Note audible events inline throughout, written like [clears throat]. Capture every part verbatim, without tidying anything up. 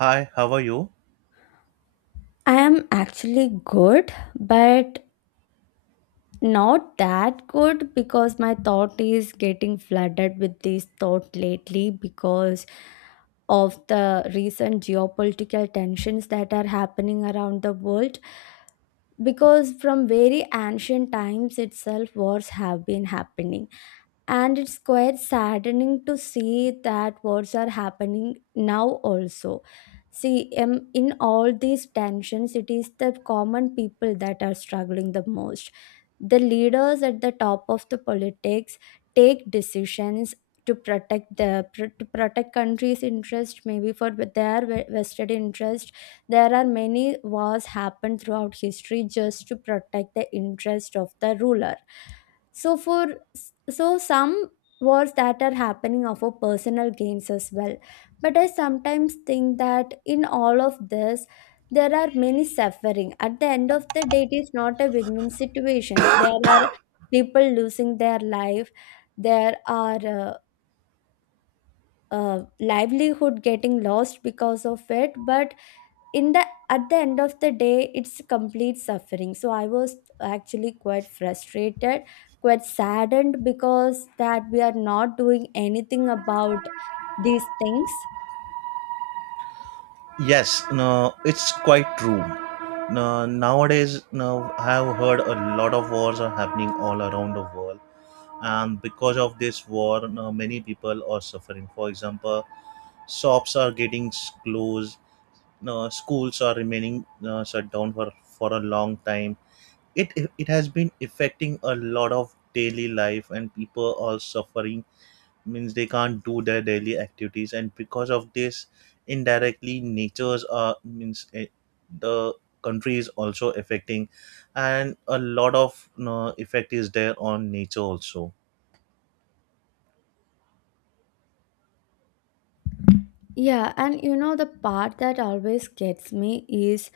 Hi, how are you? I am actually good, but not that good because my thought is getting flooded with this thought lately because of the recent geopolitical tensions that are happening around the world. Because from very ancient times itself, wars have been happening, and it's quite saddening to see that wars are happening now also. See, um, in all these tensions, it is the common people that are struggling the most. The leaders at the top of the politics take decisions to protect the pr- to protect country's interest, maybe for their ve- vested interest. There are many wars happened throughout history just to protect the interest of the ruler. so for so some wars that are happening are for personal gains as well. But I sometimes think that in all of this, there are many suffering. At the end of the day, it is not a win-win situation. There are people losing their life. There are uh, uh, livelihood getting lost because of it. But in the at the end of the day, it's complete suffering. So I was actually quite frustrated, quite saddened, because that we are not doing anything about these things. Yes, no, it's quite true. No, nowadays, no, I have heard a lot of wars are happening all around the world, and because of this war, no, many people are suffering. For example, shops are getting s- closed, no, schools are remaining no, shut down for for a long time. It it has been affecting a lot of daily life, and people are suffering means they can't do their daily activities, and because of this indirectly nature's uh means eh, the country is also affecting, and a lot of you know, effect is there on nature also. Yeah, and you know the part that always gets me is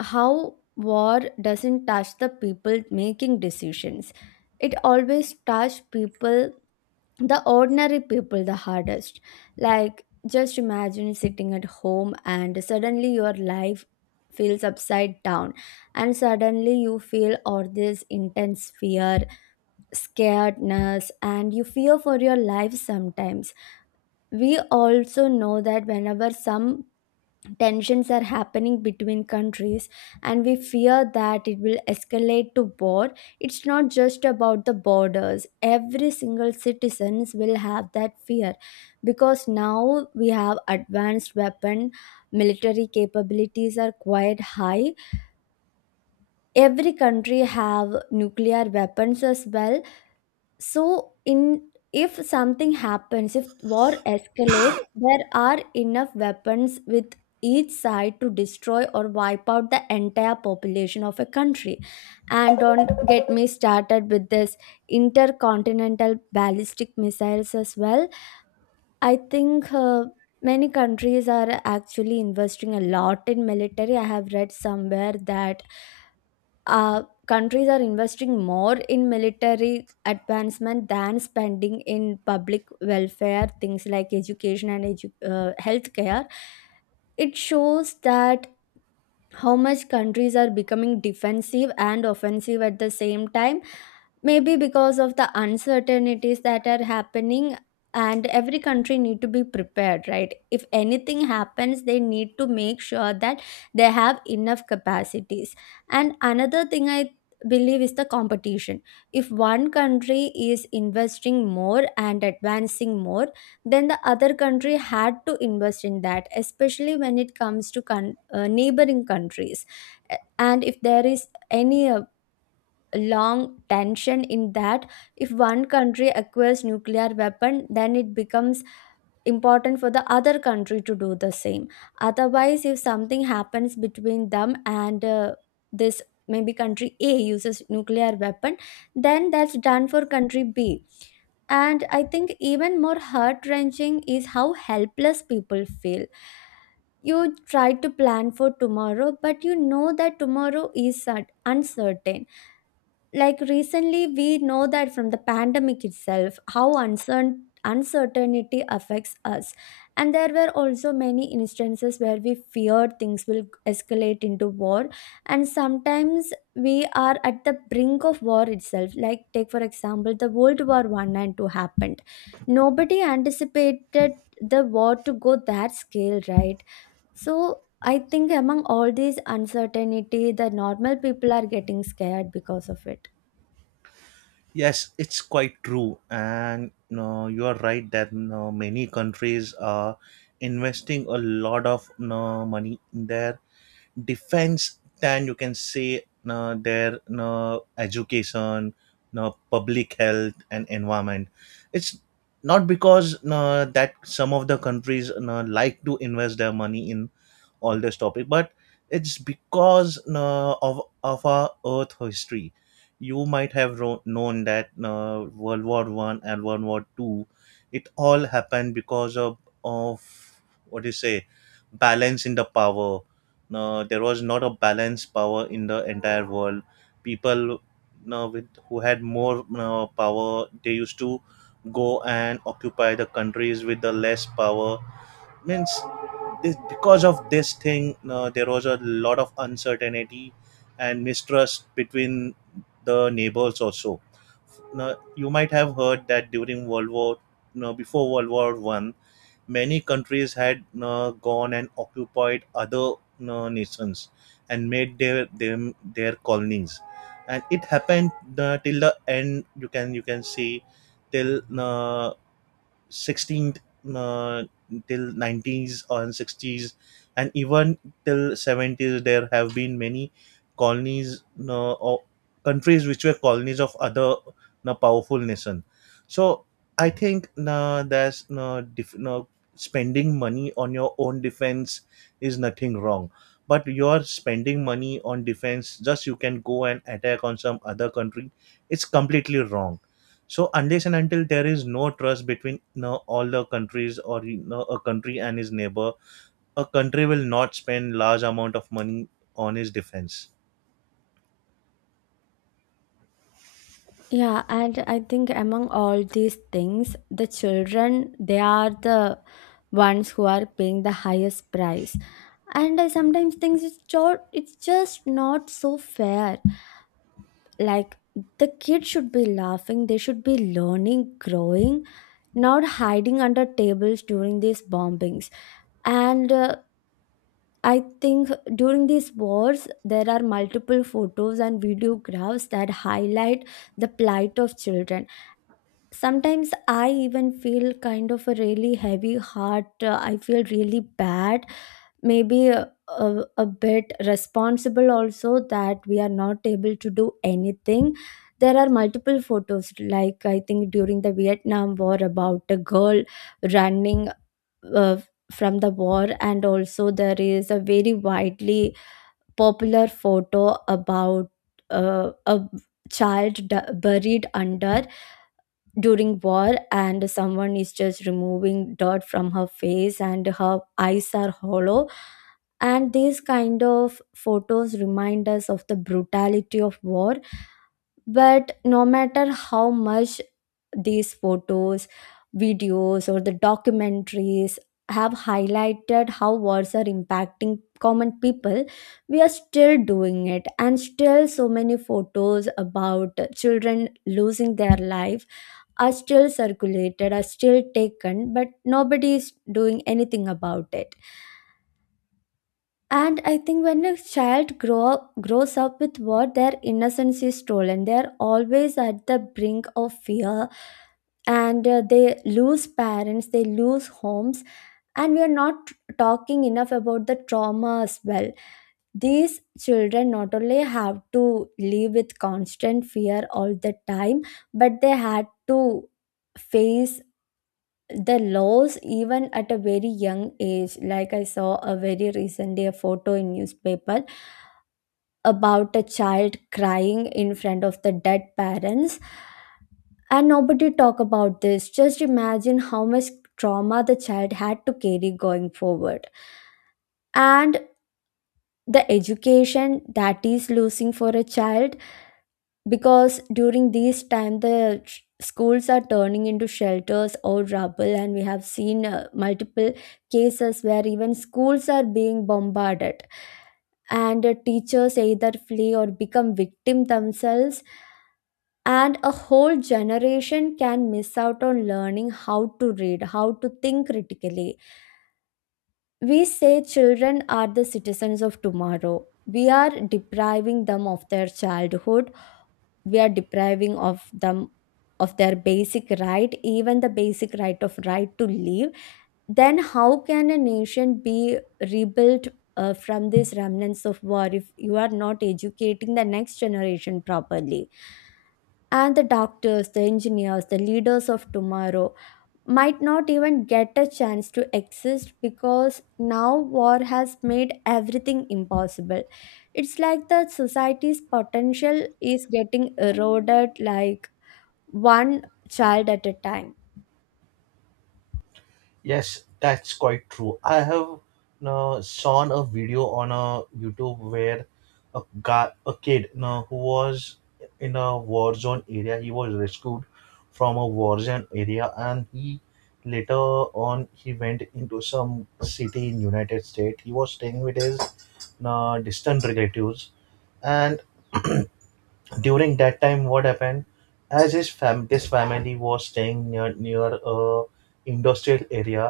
how war doesn't touch the people making decisions. It always touch people, the ordinary people, the hardest. Like, just imagine sitting at home and suddenly your life feels upside down, and suddenly you feel all this intense fear, scaredness, and you fear for your life. Sometimes we also know that whenever some tensions are happening between countries and we fear that it will escalate to war, it's not just about the borders. Every single citizens will have that fear, because now we have advanced weapon, military capabilities are quite high, every country have nuclear weapons as well. So in if something happens, if war escalate, there are enough weapons with each side to destroy or wipe out the entire population of a country. And don't get me started with this intercontinental ballistic missiles as well. I think uh, many countries are actually investing a lot in military. I have read somewhere that uh, countries are investing more in military advancement than spending in public welfare things like education and edu- uh, healthcare. It shows that how much countries are becoming defensive and offensive at the same time, maybe because of the uncertainties that are happening. And every country need to be prepared, right? If anything happens, they need to make sure that they have enough capacities. And another thing I believe is the competition. If one country is investing more and advancing more, then the other country had to invest in that, especially when it comes to con- uh, neighboring countries. And if there is any uh, long tension in that, if one country acquires nuclear weapon, then it becomes important for the other country to do the same. Otherwise, if something happens between them, and uh, this maybe country a uses nuclear weapon, then that's done for country b. And I think even more heart wrenching is how helpless people feel. You try to plan for tomorrow, but you know that tomorrow is cert- uncertain. Like recently, we know that from the pandemic itself how uncertain uncertainty affects us. And there were also many instances where we feared things will escalate into war, and sometimes we are at the brink of war itself. Like, take for example the world war one and two happened. Nobody anticipated the war to go that scale, right? So I think among all these uncertainty, the normal people are getting scared because of it. Yes, it's quite true, and no, you are right that no many countries are investing a lot of no money in their defense than you can say uh, their uh, education, uh, public health, and environment. It's not because uh, that some of the countries uh, like to invest their money in all this topic, but it's because uh, of of our Earth history. You might have ro- known that uh, World War One and World War Two, it all happened because of of what do you say, balance in the power, no, there was not a balanced power in the entire world. People, no, with who had more, no, power, they used to go and occupy the countries with the less power. Means this because of this thing, no, there was a lot of uncertainty and mistrust between the neighbors also. Now, you might have heard that during World War, no, before World War One, many countries had uh, gone and occupied other uh, nations and made their them their colonies, and it happened uh, till the end, you can you can see till uh, sixteenth, uh, till nineties and sixties and even till seventies there have been many colonies uh, or countries which were colonies of other uh, powerful nation. So I think uh, that's uh, dif- uh, spending money on your own defense is nothing wrong, but you're spending money on defense just you can go and attack on some other country, it's completely wrong. So unless and until there is no trust between you know, all the countries or you know, a country and his neighbor, a country will not spend large amount of money on its defense. Yeah, and I think among all these things, the children, they are the ones who are paying the highest price. And I sometimes think it's just, it's just not so fair. Like, the kids should be laughing, they should be learning, growing, not hiding under tables during these bombings. And uh, I think during these wars, there are multiple photos and videographs that highlight the plight of children. Sometimes I even feel kind of a really heavy heart. Uh, I feel really bad, maybe a, a, a bit responsible also that we are not able to do anything. There are multiple photos, like I think during the vietnam war about a girl running uh, from the war. And also there is a very widely popular photo about uh, a child d- buried under during war, and someone is just removing dirt from her face and her eyes are hollow. And these kind of photos remind us of the brutality of war, but no matter how much these photos, videos, or the documentaries have highlighted how wars are impacting common people, we are still doing it. And still so many photos about children losing their life are still circulated, are still taken, but nobody is doing anything about it. And I think when a child grow up, grows up with what their innocence is stolen, they are always at the brink of fear, and uh, they lose parents, they lose homes, and we are not talking enough about the trauma as well. These children not only have to live with constant fear all the time, but they had to face the laws even at a very young age. Like, I saw a very recently a photo in newspaper about a child crying in front of the dead parents, and nobody talk about this. Just imagine how much trauma the child had to carry going forward. And the education that is losing for a child, because during these time the sh- schools are turning into shelters or rubble. And we have seen uh, multiple cases where even schools are being bombarded, and uh, teachers either flee or become victim themselves, and a whole generation can miss out on learning how to read, how to think critically. We say children are the citizens of tomorrow. We are depriving them of their childhood, we are depriving of them of their basic right, even the basic right of right to live. Then how can a nation be rebuilt uh, from these remnants of war if you are not educating the next generation properly, and the doctors, the engineers, the leaders of tomorrow, might not even get a chance to exist because now war has made everything impossible. It's like the society's potential is getting eroded, like one child at a time. Yes, that's quite true. I have uh, seen a video on a YouTube where a guy, a kid uh, who was in a war zone area, he was rescued from a war zone area, and he later on he went into some city in United States. He was staying with his uh, distant relatives, and [clears throat] during that time what happened as his fam this family was staying near near a industrial area.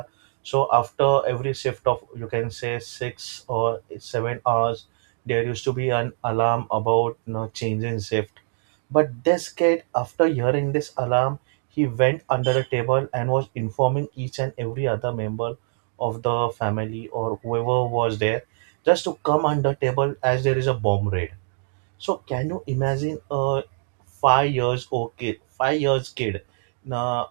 So after every shift of you can say six or seven hours there used to be an alarm about you know, change in shift, but this kid after hearing this alarm he went under the table and was informing each and every other member of the family or whoever was there just to come under table as there is a bomb raid. So can you imagine a five years old kid, five years kid, now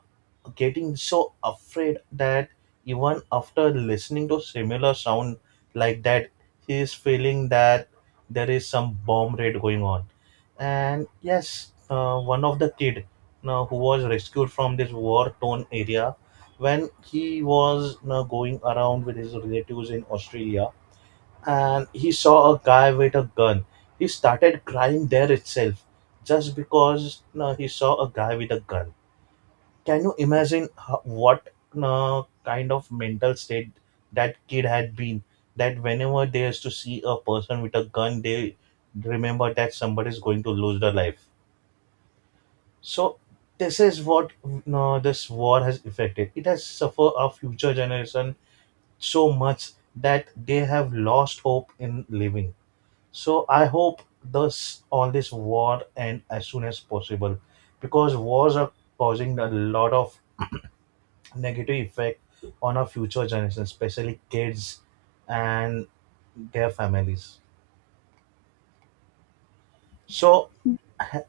getting so afraid that even after listening to similar sound like that, he is feeling that there is some bomb raid going on. And yes, uh, one of the kid now who was rescued from this war torn area, when he was now going around with his relatives in Australia, and he saw a guy with a gun. He started crying there itself just because uh, he saw a guy with a gun. Can you imagine ho- what uh, kind of mental state that kid had been? That whenever they used to see a person with a gun, they remember that somebody is going to lose their life. So this is what uh, this war has affected. It has suffered our future generation so much that they have lost hope in living. So I hope this all this war end as soon as possible, because wars are causing a lot of negative effect on our future generation, especially kids and their families. So ha-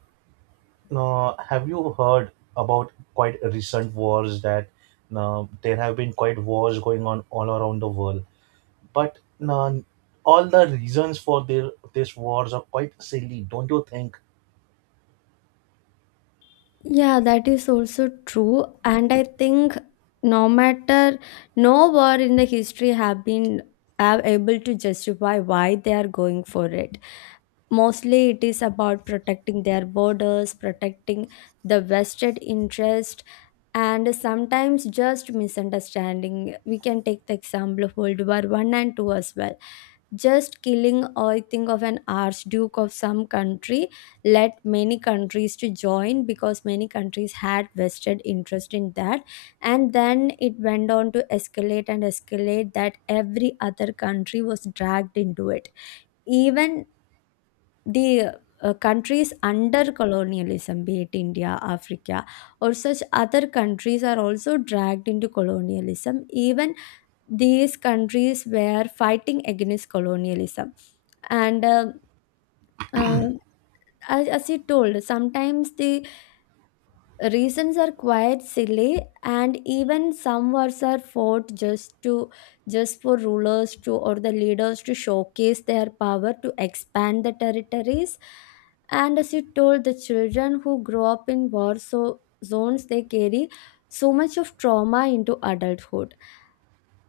uh, have you heard about quite recent wars, that uh, there have been quite wars going on all around the world, but uh, all the reasons for their these wars are quite silly, don't you think? Yeah, that is also true. And I think no matter no war in the history have been are able to justify why they are going for it. Mostly it is about protecting their borders, protecting the vested interest, and sometimes just misunderstanding. We can take the example of World War One and Two as well. Just killing, I think, of an archduke of some country led many countries to join because many countries had vested interest in that, and then it went on to escalate and escalate that every other country was dragged into it, even the uh, countries under colonialism, be it India, Africa, or such other countries, are also dragged into colonialism. Even these countries were fighting against colonialism. And uh, uh, as, as you told, sometimes the reasons are quite silly, and even some wars are fought just to just for rulers to or the leaders to showcase their power, to expand the territories. And as you told, the children who grow up in war so zones, they carry so much of trauma into adulthood.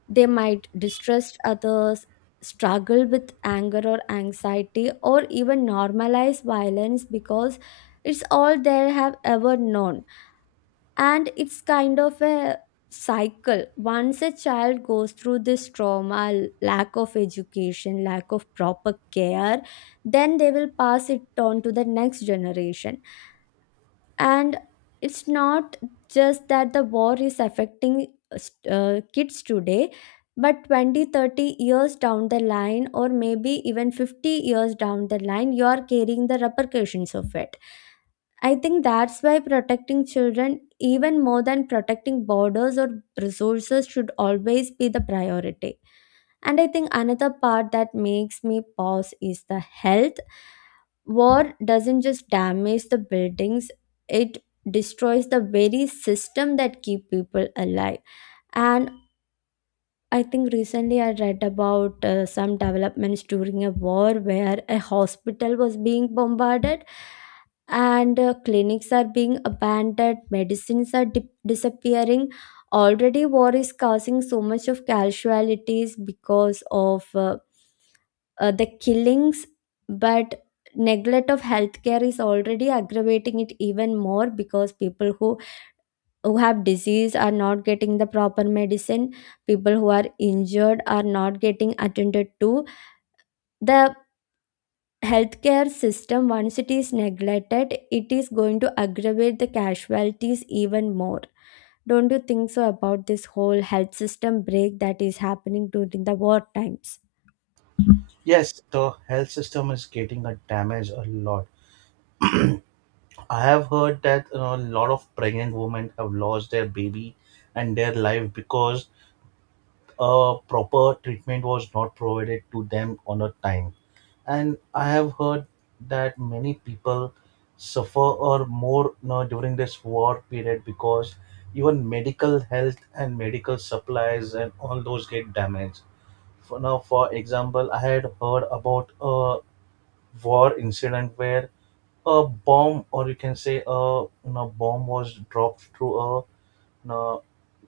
They might distrust others, struggle with anger or anxiety, or even normalize violence because it's all they have ever known. And it's kind of a cycle. Once a child goes through this trauma, l- lack of education, lack of proper care, then they will pass it on to the next generation. And it's not just that the war is affecting uh, st- uh, kids today, but twenty, thirty years down the line, or maybe even fifty years down the line, you are carrying the repercussions of it. I think that's why protecting children, even more than protecting borders or resources, should always be the priority. And I think another part that makes me pause is the health. War doesn't just damage the buildings, it destroys the very system that keep people alive. And I think recently I read about uh, some developments during a war where a hospital was being bombarded, and uh, clinics are being abandoned, medicines are dip disappearing. Already, war is causing so much of casualties because of uh, uh, the killings, but neglect of healthcare is already aggravating it even more because people who who have disease are not getting the proper medicine. People who are injured are not getting attended to. The healthcare system, once it is neglected, it is going to aggravate the casualties even more. Don't you think so about this whole health system break that is happening during the war times? Yes, the health system is getting a damage a lot. I have heard that you know, a lot of pregnant women have lost their baby and their life because uh, proper treatment was not provided to them on a time. And I have heard that many people suffer or more you know, during this war period because even medical health and medical supplies and all those get damaged. For now, for example, I had heard about a war incident where a bomb, or you can say a you know, bomb was dropped through a you know,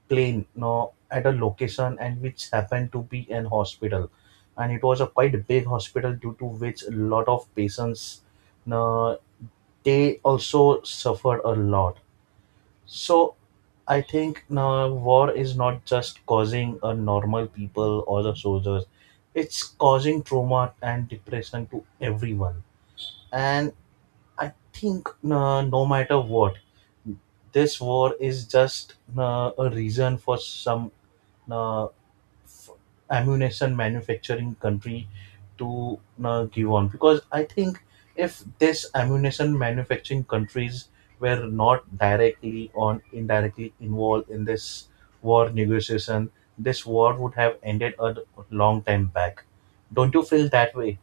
plane, you know, at a location, and which happened to be an hospital and it was a quite big hospital due to which a lot of patients, you know, they also suffered a lot. So I think now war is not just causing a normal people or the soldiers, it's causing trauma and depression to everyone. And I think uh, no matter what, this war is just uh, a reason for some uh, f- ammunition manufacturing country to uh, give on. Because I think if this ammunition manufacturing countries were not directly or indirectly involved in this war negotiation, this war would have ended a long time back. Don't you feel that way?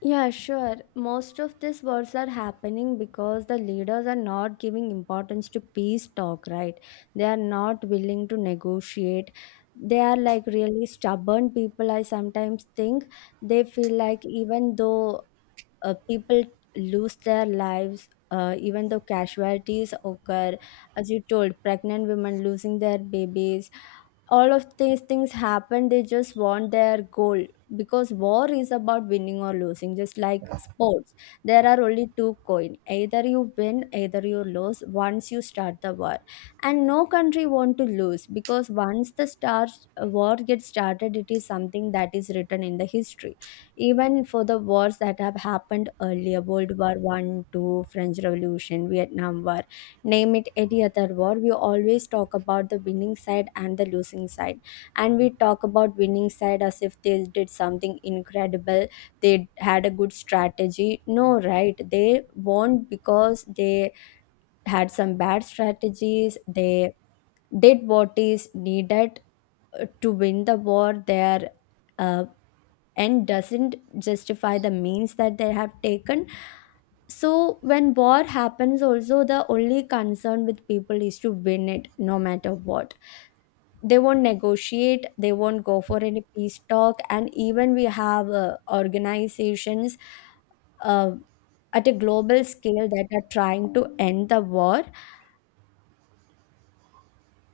Yeah, sure. Most of these wars are happening because the leaders are not giving importance to peace talk, right? They are not willing to negotiate. They are like really stubborn people. I sometimes think they feel like even though uh, people lose their lives, uh, even though casualties occur, as you told, pregnant women losing their babies, all of these things happen. They just want their goal, because war is about winning or losing, just like sports. There are only two coin, either you win either you lose once you start the war, and no country want to lose, because once the start war gets started, it is something that is written in the history. Even for the wars that have happened earlier, World War One, Two, French Revolution, Vietnam War, name it any other war, we always talk about the winning side and the losing side. And we talk about winning side as if they did something incredible, they had a good strategy. No, right? They won because they had some bad strategies, they did what is needed uh, to win the war. Their uh, and doesn't justify the means that they have taken. So when war happens also, the only concern with people is to win it no matter what. They won't negotiate, they won't go for any peace talk. And even we have uh, organizations uh, at a global scale that are trying to end the war,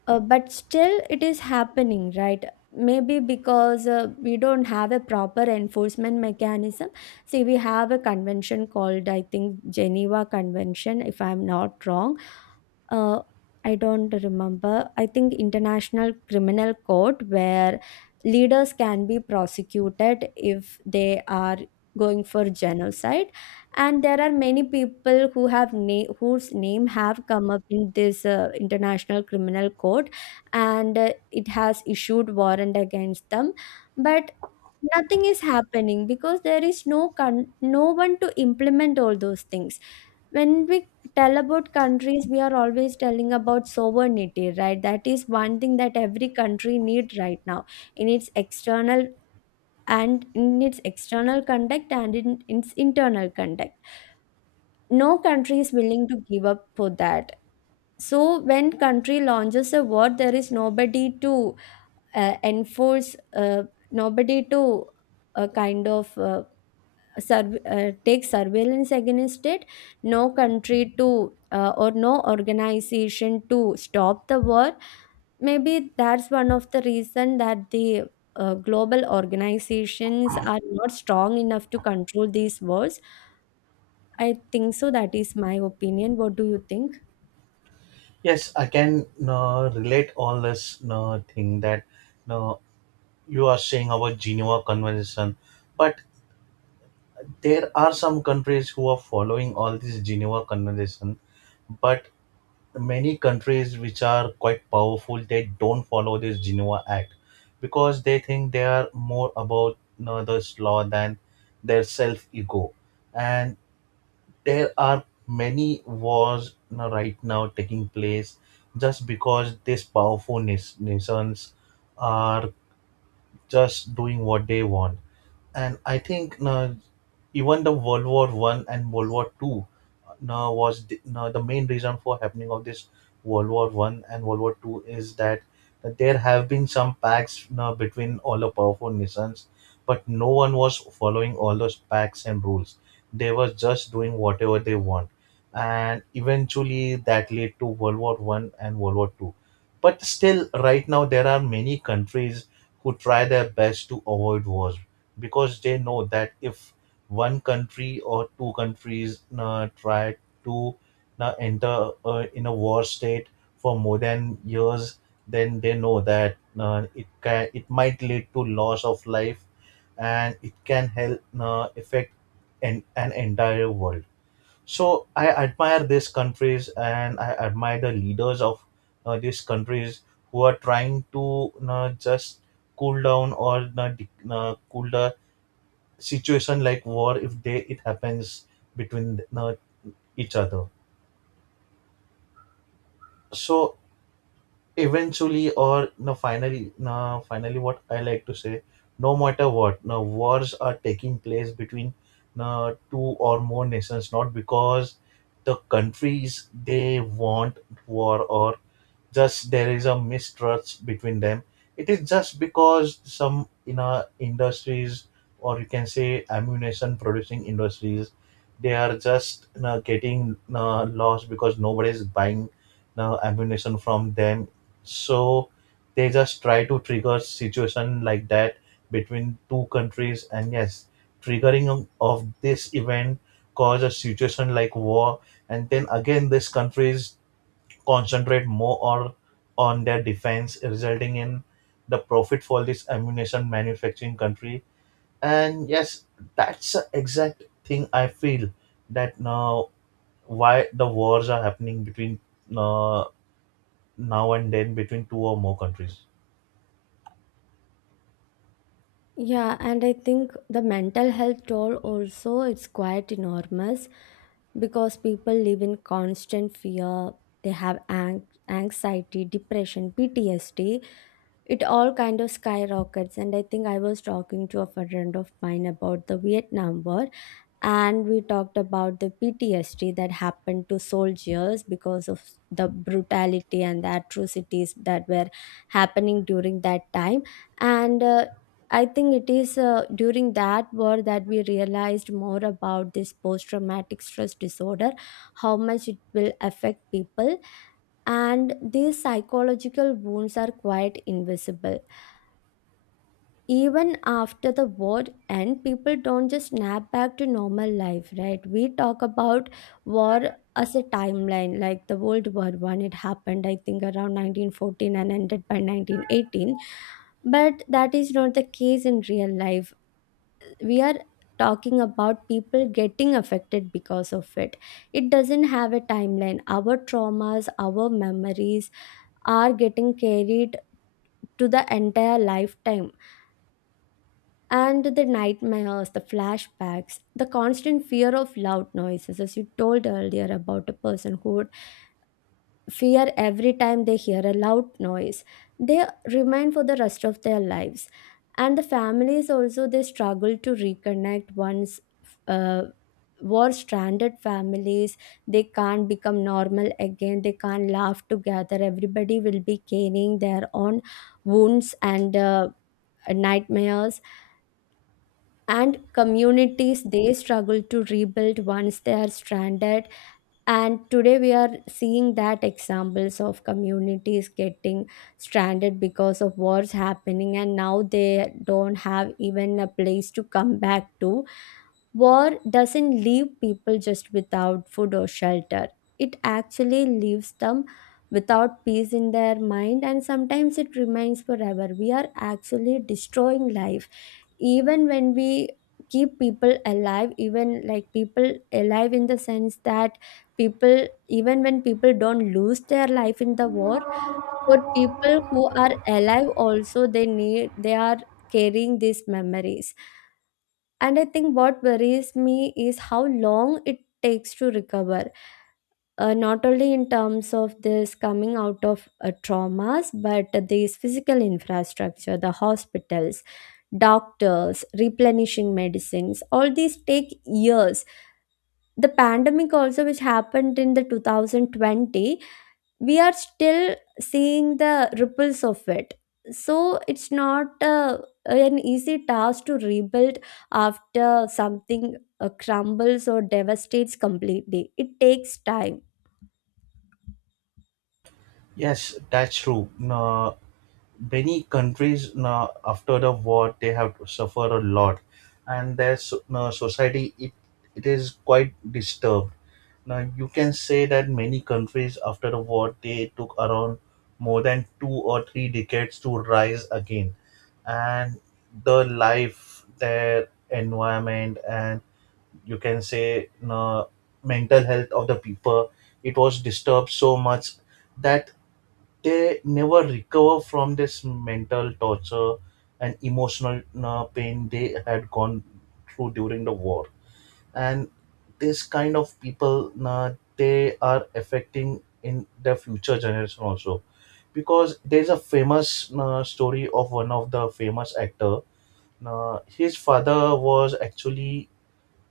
uh, but still it is happening, right? Maybe because uh, we don't have a proper enforcement mechanism. See, we have a convention called, I think, Geneva Convention, if I'm not wrong. uh, I don't remember. I think International Criminal Court, where leaders can be prosecuted if they are going for genocide. And there are many people who have na- whose name have come up in this uh, International Criminal Court, and uh, it has issued warrant against them. But nothing is happening because there is no con- no one to implement all those things. When we tell about countries, we are always telling about sovereignty, right? That is one thing that every country need right now in its external, and in its external conduct and in its internal conduct. No country is willing to give up for that. So when country launches a war, there is nobody to uh, enforce, uh, nobody to, uh, kind of, uh, surv- uh, take surveillance against it. No country to, uh, or no organization to stop the war. Maybe that's one of the reason that the uh, global organizations are not strong enough to control these wars. I think so. That is my opinion. What do you think? Yes, I can uh, relate all this uh, thing that uh, you are saying about Geneva Convention, but there are some countries who are following all this Geneva Convention, but many countries which are quite powerful they don't follow this Geneva Act because they think they are more about you know, this law than their self ego, and there are many wars now, right now taking place just because these powerful nas- nations are just doing what they want. And I think now even the World War One and World War Two, now was the, now the main reason for happening of this World War One and World War Two is that there have been some pacts now between all the powerful nations, but no one was following all those pacts and rules. They were just doing whatever they want, and eventually that led to World War One and World War Two. But still, right now there are many countries who try their best to avoid wars because they know that if one country or two countries uh, try to uh, enter uh, in a war state for more than years, then they know that uh, it can it might lead to loss of life, and it can help uh, affect an, an entire world. So I admire these countries, and I admire the leaders of uh, these countries who are trying to uh, just cool down or uh, de- uh, cool the situation like war if they it happens between uh, each other. So eventually, or no, finally, no finally what I like to say, no matter what, no wars are taking place between, no, two or more nations not because the countries they want war, or just there is a mistrust between them, it is just because some in our industries or you can say ammunition producing industries they are just you know, getting uh, lost because nobody is buying uh, ammunition from them. So they just try to trigger situation like that between two countries, and yes, triggering of of this event cause a situation like war, and then again these countries concentrate more or on their defense, resulting in the profit for this ammunition manufacturing country. And yes, that's the exact thing I feel that now why the wars are happening between uh, now and then between two or more countries. Yeah, and I think the mental health toll also, it's quite enormous, because people live in constant fear. They have ang- anxiety, depression, P T S D. It all kind of skyrockets. And I think I was talking to a friend of mine about the Vietnam War, and we talked about the P T S D that happened to soldiers because of the brutality and the atrocities that were happening during that time. And uh, I think it is, uh, during that war that we realized more about this post traumatic stress disorder, how much it will affect people, and these psychological wounds are quite invisible. Even after the war end, people don't just snap back to normal life, right? We talk about war as a timeline, like the World War One, it happened, I think around nineteen fourteen and ended by nineteen eighteen. But that is not the case in real life. We are talking about people getting affected because of it. It doesn't have a timeline. Our traumas, our memories are getting carried to the entire lifetime. And the nightmares, the flashbacks, the constant fear of loud noises, as you told earlier about a person who would fear every time they hear a loud noise, they remain for the rest of their lives. And the families also, they struggle to reconnect once, uh, were stranded families. They can't become normal again. They can't laugh together. Everybody will be gaining their own wounds and uh, nightmares, and communities they struggle to rebuild once they are stranded. And today we are seeing that examples of communities getting stranded because of wars happening, and now they don't have even a place to come back to. War doesn't leave people just without food or shelter. It actually leaves them without peace in their mind, and sometimes it remains forever. We are actually destroying life. Even when we keep people alive, even like people alive in the sense that people, even when people don't lose their life in the war, for people who are alive also, they need, they are carrying these memories. And I think what worries me is how long it takes to recover, uh, not only in terms of this coming out of uh, traumas, but these physical infrastructure, the hospitals, doctors, replenishing medicines, all these take years. The pandemic also which happened in the twenty twenty, we are still seeing the ripples of it. So it's not uh, an easy task to rebuild after something uh, crumbles or devastates completely. It takes time. Yes, that's true. Uh, many countries now after the war they have suffered a lot, and their so, now society it, it is quite disturbed. Now you can say that many countries after the war they took around more than two or three decades to rise again, and the life, their environment, and you can say no mental health of the people, it was disturbed so much that they never recover from this mental torture and emotional uh, pain they had gone through during the war. And this kind of people uh, they are affecting in the future generation also, because there's a famous uh, story of one of the famous actor. Uh, his father was actually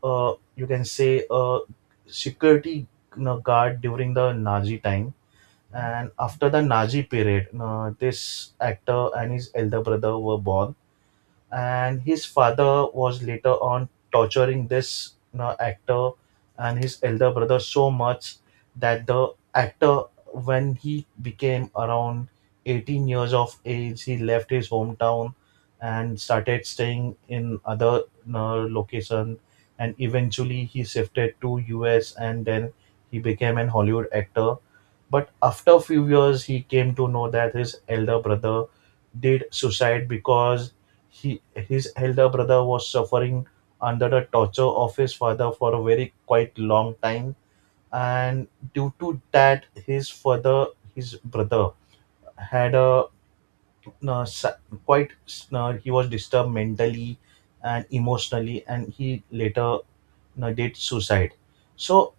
uh, you can say a security, you know, guard during the nazi time, and after the Nazi period, uh, this actor and his elder brother were born, and his father was later on torturing this uh, actor and his elder brother so much that the actor, when he became around eighteen years of age, he left his hometown and started staying in other uh, location, and eventually he shifted to U S and then he became an Hollywood actor. But after a few years, he came to know that his elder brother did suicide because he his elder brother was suffering under the torture of his father for a very quite long time, and due to that, his father, his brother, had a uh, sa- quite, uh, he was disturbed mentally and emotionally, and he later uh, did suicide. So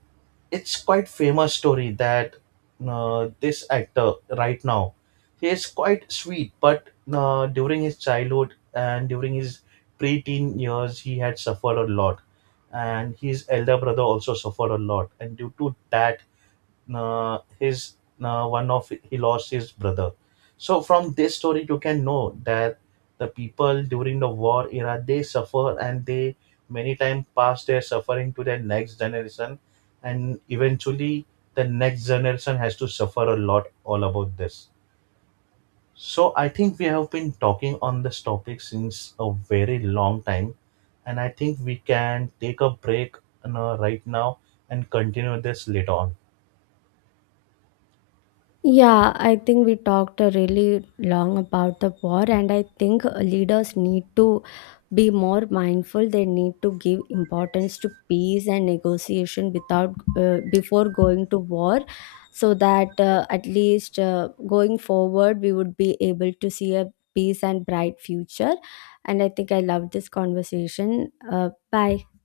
it's quite famous story that uh, this actor right now he is quite sweet, but uh, during his childhood and during his preteen years he had suffered a lot, and his elder brother also suffered a lot, and due to that uh, his, uh, one of he lost his brother. So from this story you can know that the people during the war era they suffer, and they many times pass their suffering to their next generation, and eventually the next generation has to suffer a lot all about this. So I think we have been talking on this topic since a very long time, and I think we can take a break you right now and continue this later on. Yeah, I think we talked uh, really long about the war, and I think uh, leaders need to be more mindful. They need to give importance to peace and negotiation without, uh, before going to war, so that uh, at least uh, going forward we would be able to see a peace and bright future. And I think I love this conversation. Uh, bye.